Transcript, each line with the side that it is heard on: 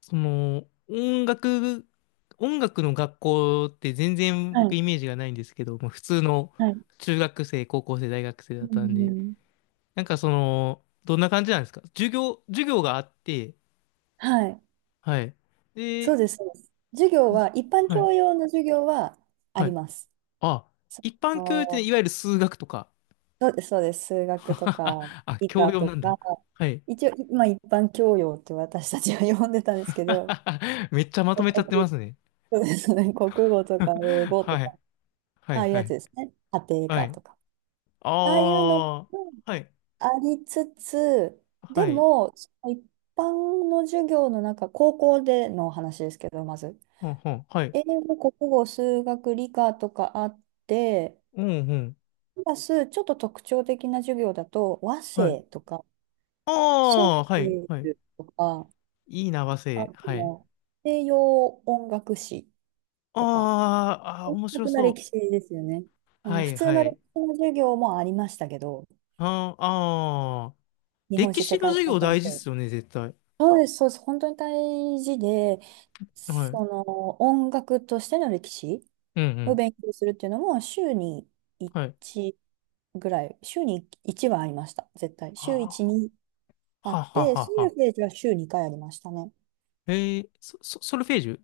left: その、音楽、音楽の学校って全然
right: は
left: 僕
right: い。
left: イメージがないんですけど、まあ、普通の
right: はい。
left: 中学生、高校生、大学生だ
right: う
left: ったんで、
right: ん、
left: どんな感じなんですか？授業があって、
right: はい。
left: はい。
right: そ
left: で、
right: うです。そうです。授業
left: ず
right: は、一般
left: はい、
right: 教養の授業はあ
left: は
right: り
left: い。
right: ます。
left: あ、
right: そ
left: 一般教養ってね、
right: の、
left: いわゆる数学とか。
right: そうです、そうです。数学とか、
left: あ、
right: 理
left: 教
right: 科
left: 養
right: と
left: なんだ。
right: か、
left: はい。
right: 一応、まあ、一般教養って私たちは呼んでたんですけど、
left: めっちゃまとめちゃって
right: 国、
left: ますね。
right: そうですね。国語とか英 語と
left: は
right: か、
left: い。は
right: あ
left: い、
right: あいう
left: は
right: やつ
left: い。
right: ですね。家庭
left: は
right: 科
left: い。
right: とか。
left: あ
right: ああいうのも
left: あ、はい、
right: ありつつ、
left: は
right: で
left: い。
right: も、その一般の授業の中、高校での話ですけど、まず。
left: うんうん。はい。
right: 英語、国語、数学、理科とかあって、
left: うんうん。
right: プラスちょっと特徴的な授業だと和
left: はい。
right: 声とか、
left: あ
right: ソウ
left: あ、はい。
right: ル
left: はい。
right: とか、
left: いいな、和
right: あ
left: 製。はい。
right: と西洋音楽史とか、
left: あーあー、
right: 音
left: 面白
right: 楽な
left: そ
right: 歴
left: う。
right: 史ですよね。あ
left: は
right: の普
left: い、
right: 通
left: は
right: の
left: い。
right: 歴史の授業もありましたけど、
left: あーあー、
right: 日本
left: 歴
right: 史世
left: 史の
right: 界史
left: 授
right: の
left: 業
right: 先
left: 大事っ
right: 生。
left: すよね、絶対。
right: そうです、そうです。本当に大事で、
left: はい。うん
right: その音楽としての歴史
left: う
right: を
left: ん。
right: 勉強するっていうのも週に
left: はい。
right: 1ぐらい、週に1はありました、絶対。週
left: あ
right: 1にあ
left: ーは
right: っ
left: は
right: て、
left: は
right: ソル
left: は。
right: フェージュは週2回ありましたね。
left: えー、ソルフェージュ。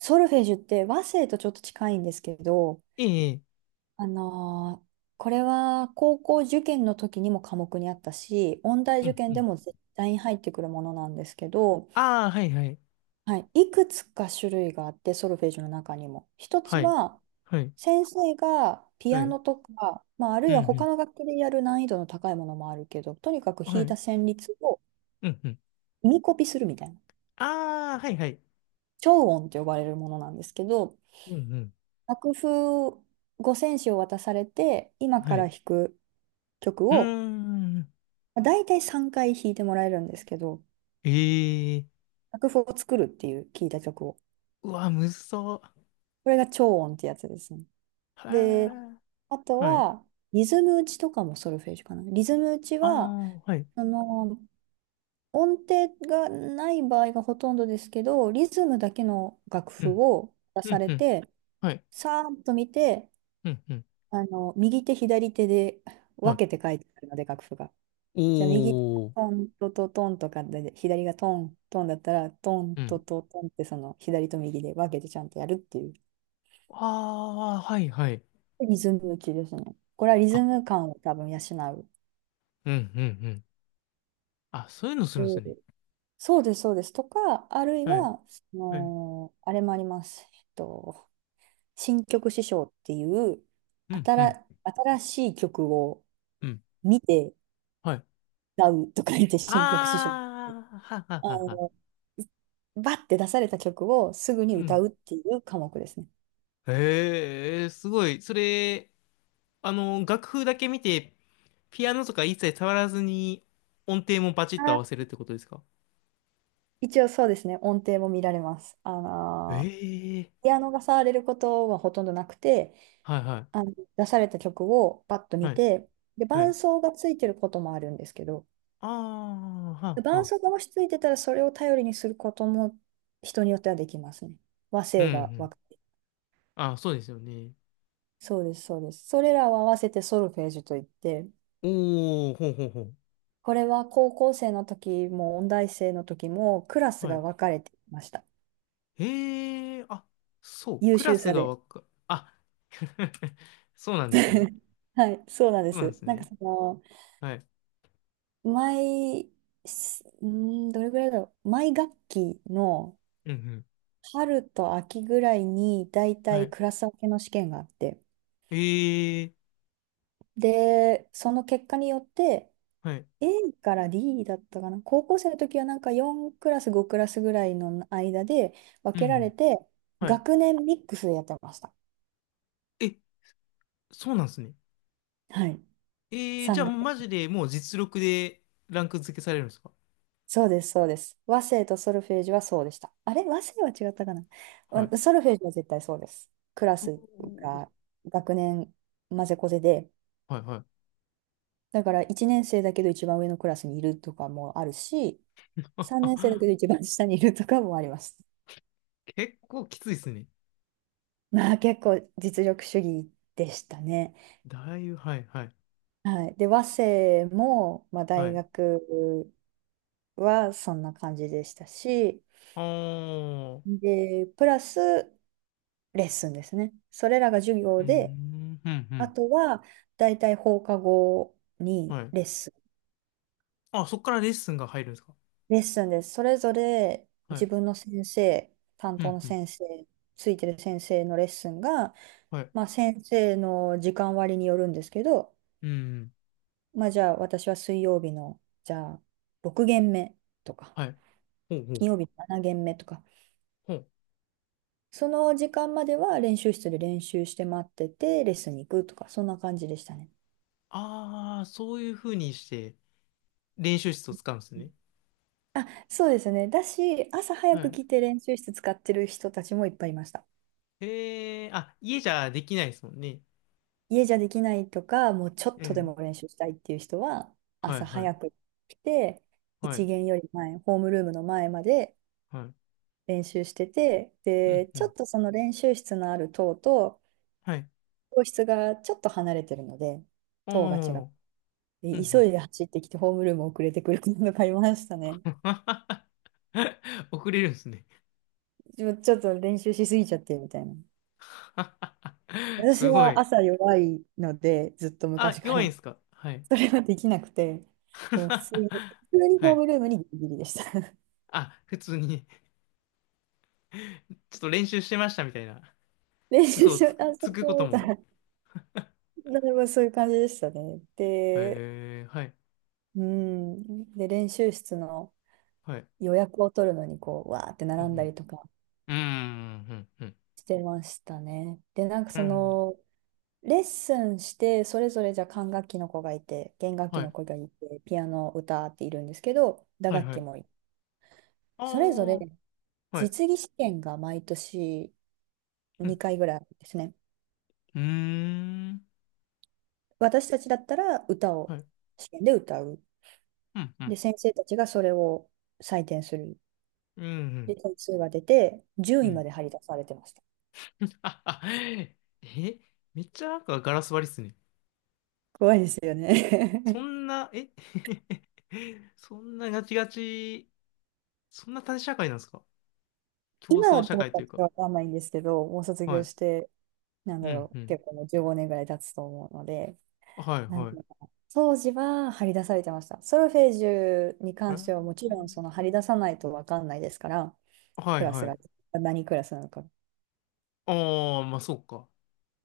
right: ソルフェージュって和声とちょっと近いんですけど、
left: ええ、ええ。
right: あのーこれは高校受験の時にも科目にあったし、音大
left: う
right: 受
left: んう
right: 験で
left: ん。
right: も絶対に入ってくるものなんですけど、
left: ああ、はい、はい。
right: はい、いくつか種類があって、ソルフェージュの中にも。一つ
left: はい。
right: は、
left: はい。
right: 先生がピ
left: は
right: ア
left: い。
right: ノとか、まあ、ある
left: う
right: いは他
left: ん
right: の楽器でやる難易度の高いものもあるけど、とにかく
left: うん。は
right: 弾いた
left: い。
right: 旋律を
left: うんうん。
right: 耳コピするみたいな、
left: ああ、はい、はい。
right: 超音って呼ばれるものなんですけど、
left: うんうん。
right: 楽譜五線紙を渡されて、今か
left: は
right: ら
left: い。
right: 弾く曲
left: うー
right: を、
left: ん。
right: まあ、大体3回弾いてもらえるんですけど、
left: ええ。
right: 楽譜を作るっていう聞いた曲を。
left: うわ、むずそ
right: これが超音ってやつですね。
left: う。へ
right: で、
left: え。
right: あと
left: はい。
right: は、リズム打ちとかもソルフェージュかな。リズム打ち
left: あ
right: は、
left: あ、はい。
right: その、音程がない場合がほとんどですけど、リズムだけの楽
left: う
right: 譜
left: ん。
right: を出
left: う
right: さ
left: ん、
right: れ
left: うん。
right: て、
left: はい。
right: さーっと見て、
left: うん、うん。
right: あの、右手、左手で
left: は
right: 分
left: い。
right: けて書いてあるので、楽譜が。じゃあ、右手が
left: おー。
right: トントトトンとかで、左がトントンだったら、トン
left: う
right: ト
left: ん。
right: トトンって、その、左と右で分けてちゃんとやるっていう、
left: ああ、はい、はい。
right: リズム打ちですね。これはリ
left: あ、
right: ズム感を多分養
left: うん、うん、うん。あ、そういうのするんですね。
right: う。そうです、そうです。とか、あるい
left: はい。
right: は、そ
left: はい。
right: の、あれもあります。新曲師匠っていう、
left: うん、うん、
right: 新しい曲を
left: うん。
right: 見て
left: はい。
right: 歌うとか言って、新曲師匠。
left: ああ、はは
right: あ
left: はは。
right: の、バッて出された曲をすぐに
left: う
right: 歌
left: ん。
right: うっていう科目ですね。
left: へえ、すごい。それ、あの、楽譜だけ見て、ピアノとか一切触らずに、音程もバチッと合わ
right: あ
left: せるってことですか？
right: 一応そうですね、音程も見られます。
left: ええ、
right: ピアノが触れることはほとんどなくて、
left: はいは
right: あ
left: い。
right: の、出された曲をバッと見
left: はい
right: て、で、
left: は
right: 伴
left: い。
right: 奏がついてることもあるんですけど、
left: ああ、はあ、は
right: 伴
left: あ。
right: 奏が落ち着いてたらそれを頼りにすることも人によってはできますね。和
left: うん、う
right: 声が分
left: ん。
right: かる。
left: あ、そうですよね。
right: そうです、そうです。それらを合わせてソルフェージュといって、
left: おー、ほうほうほう。
right: これは高校生の時も音大生の時もクラス
left: は
right: が
left: い。
right: 分かれていました。
left: へえ、あ、そう、
right: 優
left: クラ
right: 秀
left: ス
right: さ
left: が
right: で。
left: わか、あ、そうなんですね。
right: はい、そうなんで
left: そうなんで
right: す。
left: す
right: なんか
left: ね。
right: その、
left: はい。
right: 毎、すうーん、どれぐらいだろう。毎学期の
left: うん、うん。
right: 春と秋ぐらいに、だいた
left: は
right: い
left: い。
right: クラス分けの試験があって、
left: ええ、
right: で、その結果によって、
left: はい。
right: A から D だったかな。高校生の時はなんか4クラス、5クラスぐらいの間で分
left: うん、う
right: けられ
left: ん。
right: て、
left: はい。
right: 学年ミックスでやってました。
left: え、そうなんですね。
right: はい。
left: ええ、じゃ
right: 3
left: あ
right: 学
left: もうマジ
right: 年。
left: でもう実力でランク付けされるんですか？
right: そうです、そうです。和声とソルフェージュはそうでした。あれ和声は違ったかな
left: は
right: 。
left: い。
right: ソルフェージュは絶対そうです。クラ
left: う
right: ス
left: おー。
right: が学年混ぜこぜで、
left: はい、は
right: だから1年生だけど一番上のクラスにいるとかもあるし、3年生だけど一番下にいるとかもあります。
left: い。結構きついですね。
right: まあ結構実力主義でしたね。
left: だいぶ、はい、はい。
right: はい。で、和製も、まあ、
left: は
right: 大
left: い。
right: 学はそんな感じでしたし、
left: あー、う
right: で、プラスレッスンですね。それらが授
left: ー
right: 業で、
left: ん、うん、う
right: あ
left: ん、
right: とは大体放課後に
left: はい。
right: レッスン。
left: あ、そっからレッスンが入るんですか？
right: レッスンです。それぞれ
left: は
right: 自
left: い、
right: 分の先生、担
left: う
right: 当
left: ん、
right: の
left: うん、
right: 先生、ついてる先生のレッスンが、
left: はい、
right: まあ、先生の時間割によるんですけど、
left: うん。
right: まあ、じゃあ私は水曜日の、じゃあ6限目とか。
left: はい。ほうほう、
right: 金曜日7限目とか、
left: ほう。
right: その時間までは練習室で練習して待ってて、レッスンに行くとか、そんな感じでしたね。
left: ああ、そういう風にして練習室を使うんですね。
right: あ、そうですね。だし、朝早
left: は
right: く
left: い。
right: 来て練習室使ってる人たちもいっぱいいました。
left: ええ、あ、家じゃできないですもんね。
right: 家じゃできないとか、もうちょっ
left: う
right: とで
left: ん。
right: も練習したいっていう人は、
left: はい、
right: 朝
left: はい、
right: 早く来て、
left: は
right: 一
left: い、
right: 限より前、ホームルームの前まで
left: はい。
right: 練習してて、
left: うん、
right: で、
left: う
right: ちょ
left: ん。
right: っとその練習室のある棟と、
left: はい。
right: 教室がちょっと離れてるので、
left: お
right: 棟が違う。
left: ー、うん、う
right: で急
left: ん。
right: いで走ってきてホームルーム遅れてくるのがいましたね。
left: 遅れるんですね。
right: ちょっと練習しすぎちゃってみたいな。私
left: すご
right: は
left: い。
right: 朝弱いので、ずっと
left: あ、
right: 昔か
left: 弱いんで
right: ら。
left: すか？はい。
right: それはできなくて、もう普通に、普通に
left: は
right: ホー
left: い。
right: ムルームにギリギリでした。
left: あ、普通に ちょっと練習してましたみたいな、
right: 練習
left: 嘘を
right: しよ
left: つ
right: う、
left: く、
right: あ、そ
left: つ
right: う
left: くこ
right: そ
left: と
right: うみたい
left: も。
right: な。なるほどそういう感じでしたね。で、
left: へえ、はい、
right: うん。で、練習室の
left: はい。
right: 予約を取るのに、こう、わーって
left: う
right: 並んだ
left: ん、
right: りとか
left: うん、うん、うん、
right: してましたね。で、なんか
left: うん、
right: そ
left: うん。
right: の、レッスンして、それぞれじゃあ管楽器の子がいて、弦楽器
left: は
right: の
left: い、
right: 子がいて、ピアノ、歌っているんですけど、打
left: はい、
right: 楽
left: は
right: 器も
left: い。
right: いる。
left: あ
right: それぞれ
left: あ、はい、
right: 実技試験が毎年
left: うん、
right: 2回ぐらいあるんですね。
left: うーん、
right: 私たちだったら歌
left: は
right: を
left: い、
right: 試験で歌う。
left: うん、うん、
right: で、先生たちがそれを採点する。
left: うん、う
right: で、
left: ん。
right: 点数が出て、1
left: う
right: 位ま
left: ん。
right: で張り出されてました。
left: ああえ、めっちゃなんかガラス張りっすね。
right: 怖いですよ
left: そ
right: ね。
left: んな、え、 そんなガチガチ、そんな縦社会なんですか？ 競
right: 今は
left: 争社
right: どう
left: 会
right: か
left: とい
right: ち
left: う
right: ょっと
left: か。
right: わかんないんですけど、もう卒
left: は
right: 業
left: い。
right: して、なん
left: う
right: だ
left: ん、
right: ろ
left: う
right: う、
left: ん。
right: 結構もう15年ぐらい経つと思うので、
left: はい、
right: なん
left: は
right: か、
left: い。
right: 当時は張り出されてました。ソルフェージュに関してはもち
left: え、
right: ろんその張り出さないと分かんないですから、
left: は
right: ク
left: い
right: ラス
left: は
right: が
left: い。
right: 何クラスなのか。
left: ああ、まあそうか。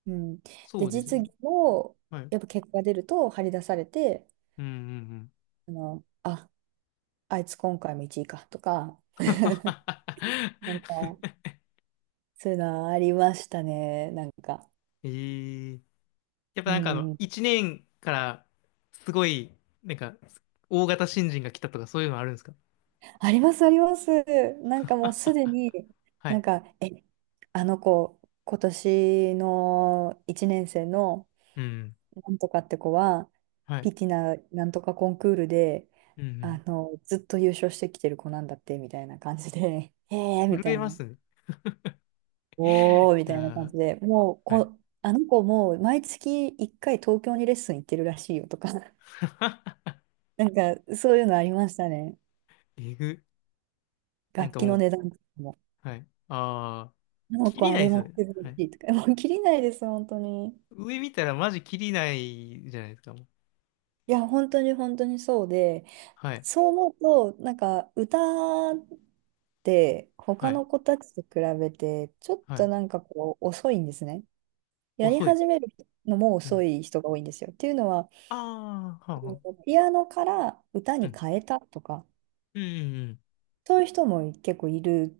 right: うん、
left: そ
right: で、
left: うです
right: 実
left: ね。
right: 技も
left: はい。
right: やっぱ結果が出ると張り出されて、
left: うんうんうん。
right: あの、あいつ今回も一位かとか、なんか、そういうのありましたね、なんか。
left: ええ。やっぱ
right: う
left: なんかあの、
right: ん、
left: 一年からすごい、なんか、大型新人が来たとかそういうのあるんですか？
right: あります、あります。なんかもうすでに、
left: は
right: なん
left: い。
right: か、あの子、今年の1年生の、
left: うん。
right: なんとかって子は、
left: はい。
right: ピティナなんとかコンクールで、
left: うんう
right: あ
left: ん。
right: の、ずっと優勝してきてる子なんだって、みたいな感じで、へえーみ
left: 震
right: た
left: え
right: い
left: ま
right: な、
left: すね。い
right: おーみた
left: や
right: いな感
left: ー、
right: じで、もう
left: はい。
right: こ、あの子もう毎月1回東京にレッスン行ってるらしいよとか、なんかそういうのありましたね。
left: えぐ。なん
right: 楽
left: か
right: 器
left: も
right: の
left: う、
right: 値段、
left: はい。ああ、
right: あの
left: 切
right: 子
left: り
right: あ
left: ない
right: れ
left: です
right: 持
left: よ
right: っ
left: ね。
right: てるら
left: は
right: し
left: い。
right: いとか、もう切りないです、本当に。
left: 上見たらマジ切りないじゃないですか、もう。
right: いや、本当に本当にそうで、
left: はい。
right: そう思うと、なんか歌って
left: は
right: 他
left: い。
right: の子たちと比べて、ちょっ
left: は
right: と
left: い。
right: なんかこう遅いんですね。やり
left: 遅い。
right: 始めるのも
left: う
right: 遅
left: ん。
right: い人が多いんですよ。っていうのは、
left: ああ、はあ、はあ。
right: ピアノから歌
left: う
right: に
left: ん。
right: 変えたとか、
left: うん、
right: そういう人も結構いる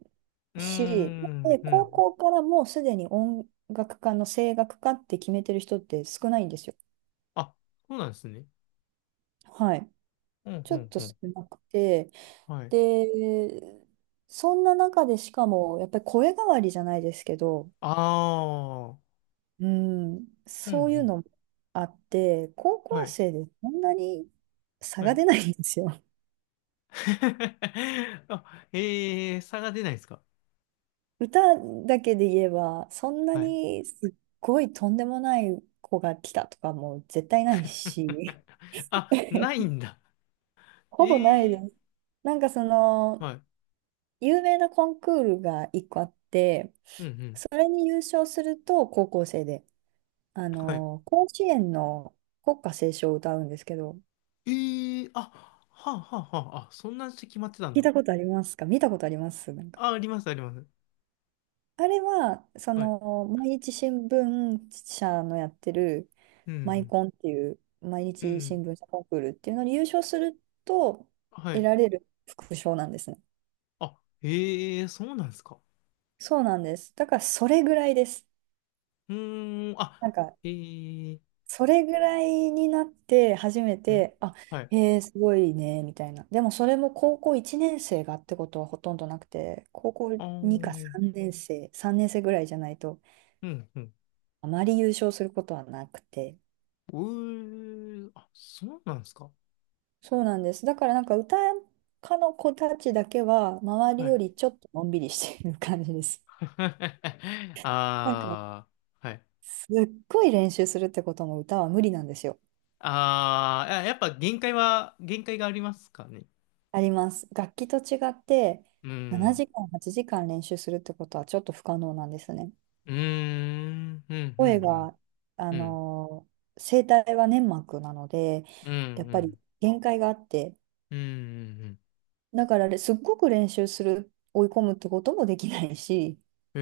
left: う
right: し、
left: ん、うん。
right: で、
left: うーん、う
right: 高
left: ん。
right: 校からもうすでに音楽家の声楽家って決めてる人って少ないんですよ。
left: あ、そうなんですね。
right: はい。
left: うん、
right: ち
left: う
right: ょっ
left: ん、
right: と
left: う
right: 少
left: ん。
right: なくて、
left: はい。
right: で、そんな中でしかも、やっぱり声変わりじゃないですけど、
left: ああ、
right: うん、
left: うん、う
right: そういう
left: ん。
right: のもあって、高
left: は
right: 校
left: い、
right: 生でそんなに差
left: は
right: が
left: い。
right: 出ないんですよ。
left: あ、ええー、差が出ないですか？
right: 歌だけで言えば、そんな
left: はい。
right: にすっごいとんでもない子が来たとかも絶対ないし、
left: あ、ないんだ。ええ
right: ほぼないです。
left: ー。
right: なんかその、
left: はい。
right: 有名なコンクールが1個あって、
left: うんうん。
right: それに優勝すると高校生で。あ
left: はい。
right: の、甲子園の国歌斉唱を歌うんですけど、
left: ええー、あ、はあはあはあ、あ、そんなして決まってたん
right: 聞い
left: だ。
right: たことありますか？見たことありますなんか。
left: あ、あります、あります。
right: あれは、そ
left: はい。
right: の、毎日新聞社のやってる、
left: う
right: マイ
left: ん
right: コンっていう、毎
left: うん。う
right: 日新
left: ん。
right: 聞社コンクールっていうのに優勝すると、
left: は
right: 得
left: い。
right: られる副賞なんですね。
left: あ、ええ、そうなんですか。
right: そうなんです。だから、それぐらいです。
left: うーん、あ、
right: なんか、
left: えええ。
right: それぐらいになって初めて、あ、
left: はい。
right: へえー、すごいね、みたいな。でもそれも高校1年生がってことはほとんどなくて、高校
left: ああ、う
right: 2か
left: ん、
right: 3年生、3年生ぐらいじゃないと、
left: うん。
right: あまり優勝することはなくて。
left: うー、あ、そうなんですか。
right: そうなんです。だからなんか歌家の子たちだけは、周り
left: は
right: よ
left: い。
right: りちょっとのんびりしている感じです。なんか、
left: ああ、はい。
right: すっごい練習するってことも歌は無理なんですよ。
left: ああ、や、やっぱ限界がありますかね。
right: あります。楽器と違って
left: う
right: 7
left: ん。
right: 時間、8時間練習するってことはちょっと不可能なんですね。
left: うーん、うん、う
right: 声
left: ん、
right: が、あ
left: うん。うん、
right: の声帯は粘膜なので、
left: うん、
right: やっ
left: う
right: ぱり
left: ん、
right: 限界があって、
left: うん、うん。うん。
right: だかられすっごく練習する、追い込むってこともできないし、
left: へ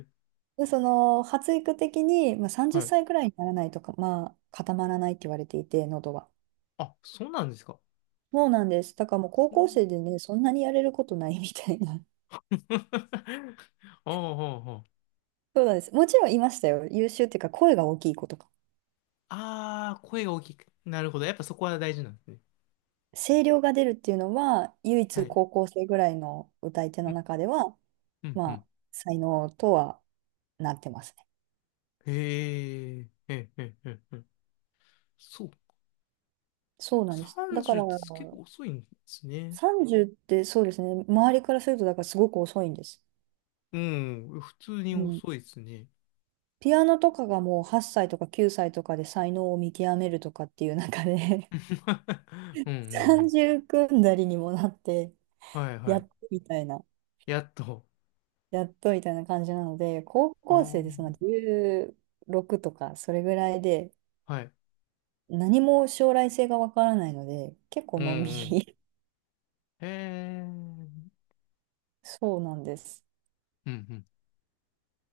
left: え。
right: で、その発育的に、まあ、30
left: はい。
right: 歳くらいにならないとか、まあ、固まらないって言われていて、喉は。
left: あ、そうなんですか。
right: そうなんです。だからもう高
left: う
right: 校
left: ん。
right: 生でね、そんなにやれることないみたいな。
left: ああ、ああ、あ。
right: そうなんです。もちろんいましたよ。優秀っていうか、声が大きい子とか。
left: ああ、声が大きく。なるほど。やっぱそこは大事なんですね。
right: 声量が出るっていうのは、唯
left: は
right: 一
left: い。
right: 高校生ぐらいの歌い手
left: う
right: の
left: ん、
right: 中では、
left: うん、う
right: ま
left: ん。
right: あ、才能とはなってますね。
left: へえ、へえ、へえ、へえ。へー、そうか。
right: そうなんです。だか
left: 30っ
right: ら、
left: て結構遅いんですね。
right: 30ってそうですね、周りからすると、だからすごく遅いんです。
left: うん、普通に
right: うん。
left: 遅いですね。
right: ピアノとかがもう8歳とか9歳とかで才能を見極めるとかっていう中で
left: うん、うん、うん。
right: 30組んだりにもなって、
left: はい、は
right: やっと
left: い。
right: みたいな、
left: やっと。
right: やっとみたいな感じなので、高
left: あ
right: 校生
left: あ、
right: でその16とか、それぐらいで、
left: はい。
right: 何も将来性がわからないので、結構
left: うん、
right: のんび
left: うん。
right: り。
left: へえ、うん、
right: そうなんです。
left: うん、